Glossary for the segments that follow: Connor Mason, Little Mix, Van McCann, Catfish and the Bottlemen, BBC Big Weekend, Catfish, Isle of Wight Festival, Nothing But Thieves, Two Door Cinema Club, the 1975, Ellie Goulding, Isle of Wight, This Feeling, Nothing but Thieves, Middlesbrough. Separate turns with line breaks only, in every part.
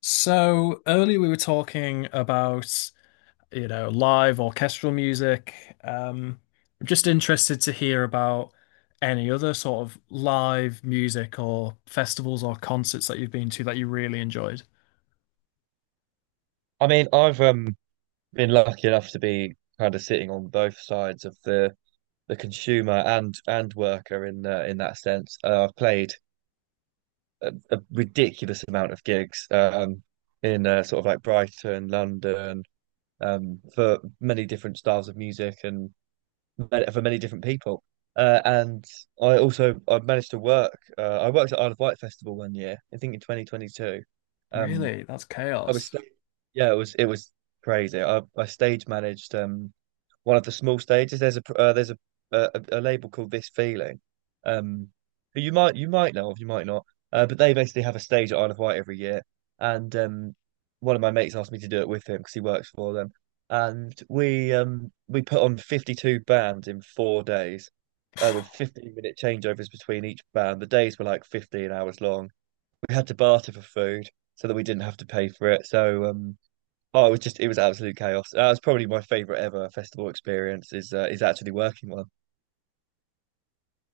So earlier we were talking about, you know, live orchestral music. Um, I'm just interested to hear about any other sort of live music or festivals or concerts that you've been to that you really enjoyed.
I mean, I've been lucky enough to be kind of sitting on both sides of the consumer and worker in that sense. I've played a ridiculous amount of gigs in sort of like Brighton, London, for many different styles of music and for many different people. And I managed to work. I worked at Isle of Wight Festival one year, I think in 2022. Um,
Really? That's
I was
chaos.
Yeah, it was crazy. I stage managed one of the small stages. There's there's a label called This Feeling, um, who you might know of, you might not. But they basically have a stage at Isle of Wight every year, and one of my mates asked me to do it with him because he works for them, and we put on 52 bands in 4 days, with 15-minute changeovers between each band. The days were like 15 hours long. We had to barter for food so that we didn't have to pay for it. Oh, it was absolute chaos. That was probably my favorite ever festival experience is actually working one.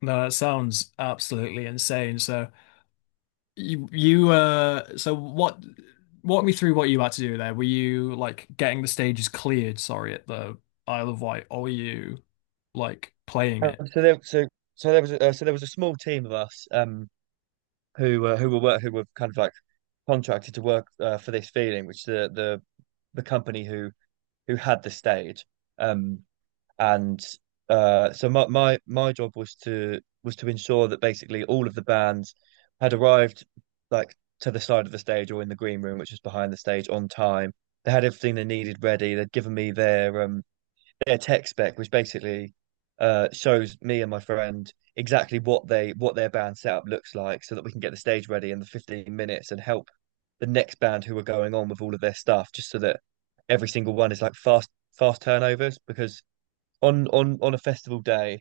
No, that sounds absolutely insane. So you so what walk me through what you had to do there. Were you like getting the stages cleared, sorry, at the Isle of Wight, or were you like playing
Um,
it?
so there so so there was so there was a small team of us who were kind of like contracted to work for this feeling, which the company who had the stage um. And my job was to ensure that basically all of the bands had arrived like to the side of the stage or in the green room, which was behind the stage, on time. They had everything they needed ready. They'd given me their their tech spec, which basically shows me and my friend exactly what their band setup looks like, so that we can get the stage ready in the 15 minutes and help the next band who are going on with all of their stuff, just so that every single one is like fast turnovers because on a festival day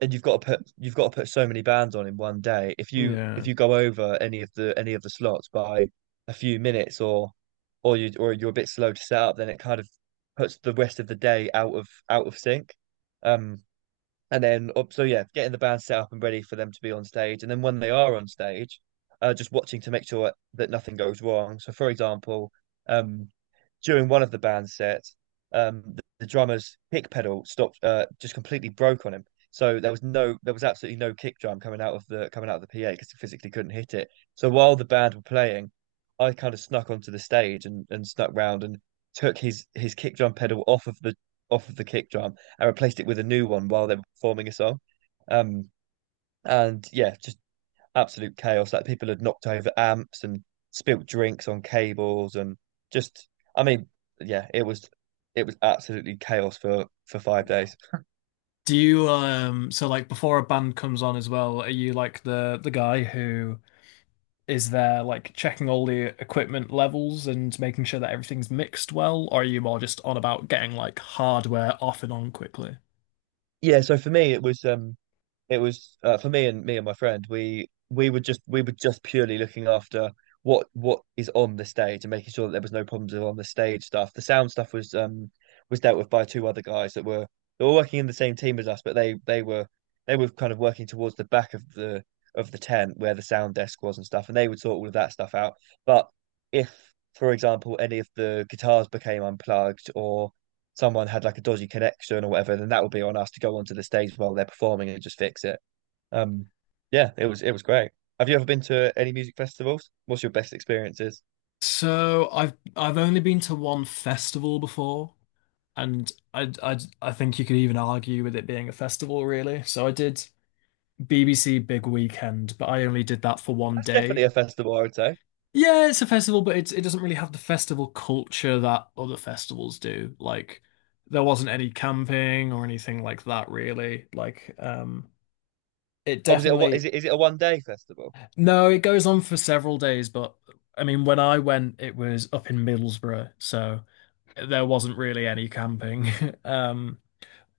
and you've got to put so many bands on in one day if
Yeah.
you go over any of the slots by a few minutes or you or you're a bit slow to set up, then it kind of puts the rest of the day out of sync. Um and then oh, so Yeah, getting the band set up and ready for them to be on stage, and then when they are on stage, just watching to make sure that nothing goes wrong. So for example, um during one of the band sets, the drummer's kick pedal stopped, just completely broke on him. So there was absolutely no kick drum coming out of the coming out of the PA because he physically couldn't hit it. So while the band were playing, I kind of snuck onto the stage and snuck round and took his kick drum pedal off of the kick drum and replaced it with a new one while they were performing a song. Um, and yeah, just absolute chaos. Like people had knocked over amps and spilt drinks on cables and just, I mean, yeah, it was absolutely chaos for five
Yeah.
days.
Do you so like before a band comes on as well, are you like the guy who is there like checking all the equipment levels and making sure that everything's mixed well, or are you more just on about getting like hardware off and on quickly?
Yeah, so for me it was, for me and my friend. We were just purely looking after what is on the stage and making sure that there was no problems with on the stage stuff. The sound stuff was dealt with by two other guys that were, they were working in the same team as us, but they were, they were kind of working towards the back of the tent where the sound desk was and stuff, and they would sort all of that stuff out. But if, for example, any of the guitars became unplugged or someone had like a dodgy connection or whatever, then that would be on us to go onto the stage while they're performing and just fix it. Um, yeah, it was great. Have you ever been to any music festivals? What's your best experiences?
So I've only been to one festival before, and I think you could even argue with it being a festival really. So I did BBC Big Weekend, but I only did that for one
That's
day.
definitely a festival, I would say.
Yeah, it's a festival, but it doesn't really have the festival culture that other festivals do. Like there wasn't any camping or anything like that really. Like it
Oh, was it a what?
definitely
Is it a 1 day festival?
No, it goes on for several days, but I mean when I went it was up in Middlesbrough, so there wasn't really any camping. Um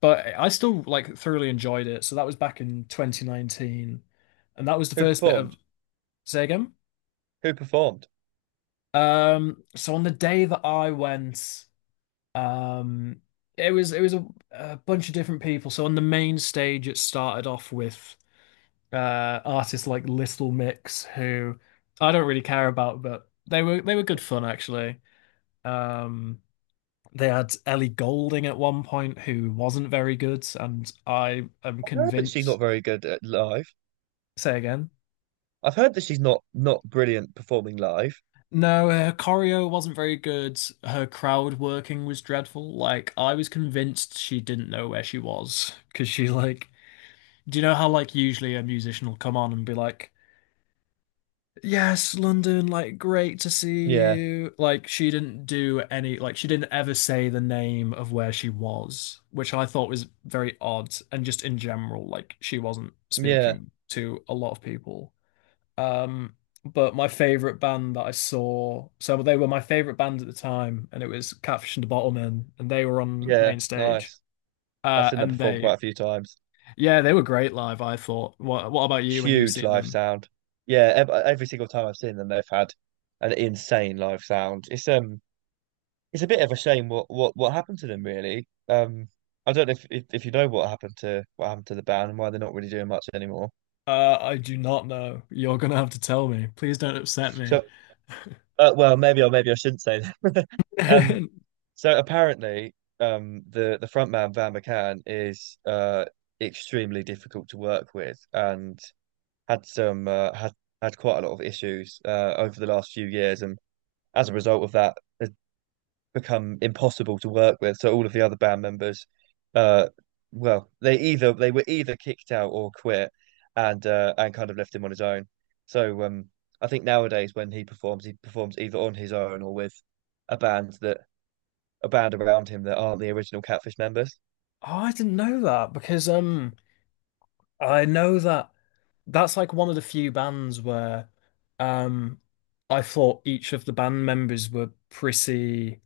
but I still like thoroughly enjoyed it. So that was back in 2019 and that was the
Who
first bit of
performed?
say again.
Who performed?
So on the day that I went Um, it was a bunch of different people. So on the main stage, it started off with artists like Little Mix, who I don't really care about, but they were good fun actually. Um, they had Ellie Goulding at one point, who wasn't very good, and I am
I've heard that she's not
convinced.
very good at live.
Say again.
I've heard that she's not brilliant performing live.
No, her choreo wasn't very good. Her crowd working was dreadful. Like, I was convinced she didn't know where she was because she like do you know how like usually a musician will come on and be like, "Yes, London, like great to see
Yeah,
you." Like she didn't do any like she didn't ever say the name of where she was, which I thought was very odd and just in general like she wasn't
yeah,
speaking to a lot of people. Um but my favorite band that I saw, so they were my favorite band at the time and it was Catfish and the Bottlemen and they were on
yeah.
main stage.
Nice. I've seen her
And
perform
they
quite a few times.
Yeah, they were great live, I thought. What about you when you've
Huge
seen
live
them?
sound. Yeah, ev every single time I've seen them, they've had an insane live sound. It's a bit of a shame what happened to them really. I don't know if you know what happened to, what happened to the band and why they're not really doing much anymore.
I do not know. You're gonna have to tell me. Please don't upset me.
So, well, maybe, or maybe I shouldn't say that. Um, so apparently, the front man Van McCann is extremely difficult to work with, and had had quite a lot of issues over the last few years, and as a result of that has become impossible to work with. So all of the other band members, uh, well, they were either kicked out or quit, and kind of left him on his own. So I think nowadays when he performs either on his own or with a band that a band around him that aren't the original Catfish members,
Oh, I didn't know that because I know that that's like one of the few bands where um I thought each of the band members were pretty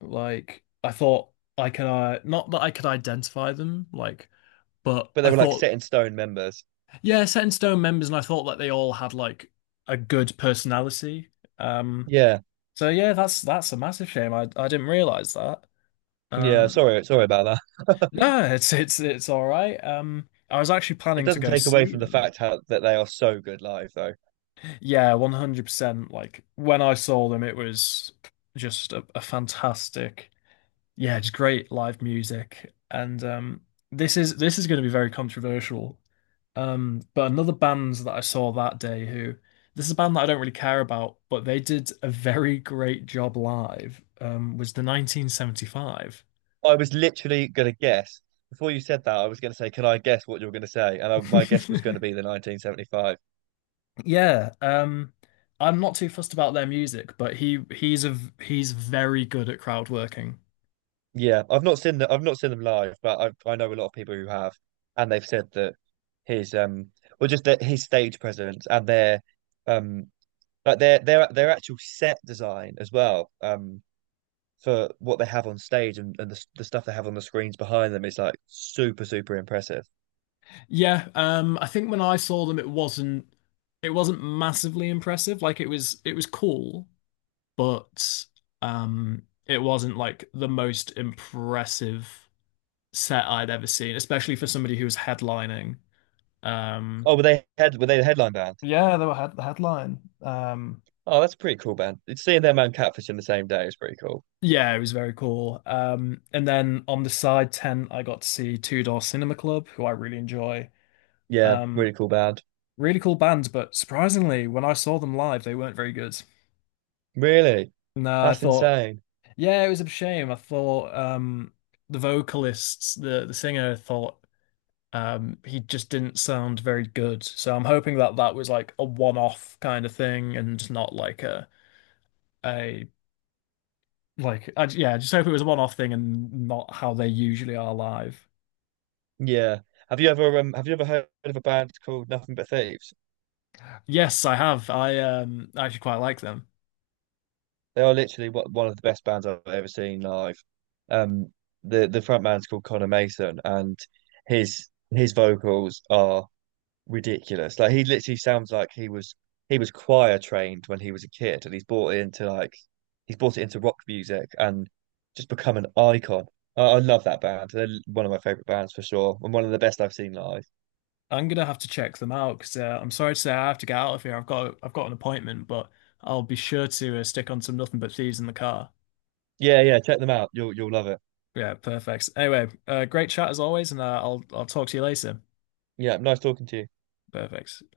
like I thought I could not that I could identify them like but
but they
I
were like
thought
set in stone members.
Yeah, set in stone members and I thought that they all had like a good personality. um
Yeah,
so yeah, that's a massive shame. I didn't realize that.
yeah.
Um,
Sorry about that.
no, it's all right. I was actually
It
planning to
doesn't
go
take away
see
from
them.
that they are so good live, though.
Yeah, 100%. Like when I saw them, it was just a fantastic, yeah, just great live music. And this is going to be very controversial. But another band that I saw that day, who this is a band that I don't really care about, but they did a very great job live. Was the 1975.
I was literally going to guess. Before you said that, I was going to say, "Can I guess what you are going to say?" And my guess was going to be the 1975.
Yeah, I'm not too fussed about their music, but he he's a v- he's very good at crowd working.
Yeah, I've not seen that. I've not seen them live, but I know a lot of people who have, and they've said that his well, just that his stage presence and their um, like their actual set design as well. For what they have on stage and the stuff they have on the screens behind them is like super impressive.
Yeah, I think when I saw them, it wasn't massively impressive. Like it was cool, but it wasn't like the most impressive set I'd ever seen, especially for somebody who was headlining. Um,
Were they the headline band?
yeah, the headline.
Oh, that's a pretty cool band. It's Seeing them and Catfish in the same day is pretty cool.
Yeah, it was very cool. And then on the side tent, I got to see Two Door Cinema Club, who I really enjoy.
Yeah,
Um,
really cool band.
really cool band, but surprisingly, when I saw them live, they weren't very good.
Really?
No, I
That's
thought,
insane.
yeah, it was a shame. I thought the vocalists, the singer, thought he just didn't sound very good. So I'm hoping that that was like a one-off kind of thing, and not like a yeah, I just hope it was a one-off thing and not how they usually are live.
Yeah. Have you ever heard of a band called Nothing But Thieves?
Yes, I have. I actually quite like them.
They are literally what one of the best bands I've ever seen live. Um, the front man's called Connor Mason, and his vocals are ridiculous. Like he literally sounds like he was choir trained when he was a kid, and he's brought it into like he's brought it into rock music and just become an icon. I love that band. They're one of my favorite bands for sure, and one of the best I've seen live.
I'm gonna have to check them out because I'm sorry to say I have to get out of here. I've got an appointment, but I'll be sure to stick on some nothing but thieves in the car.
Yeah, yeah, check them out. You'll love it.
Yeah, perfect. Anyway, great chat as always, and uh, I'll talk to you later.
Yeah, nice talking to you.
Perfect.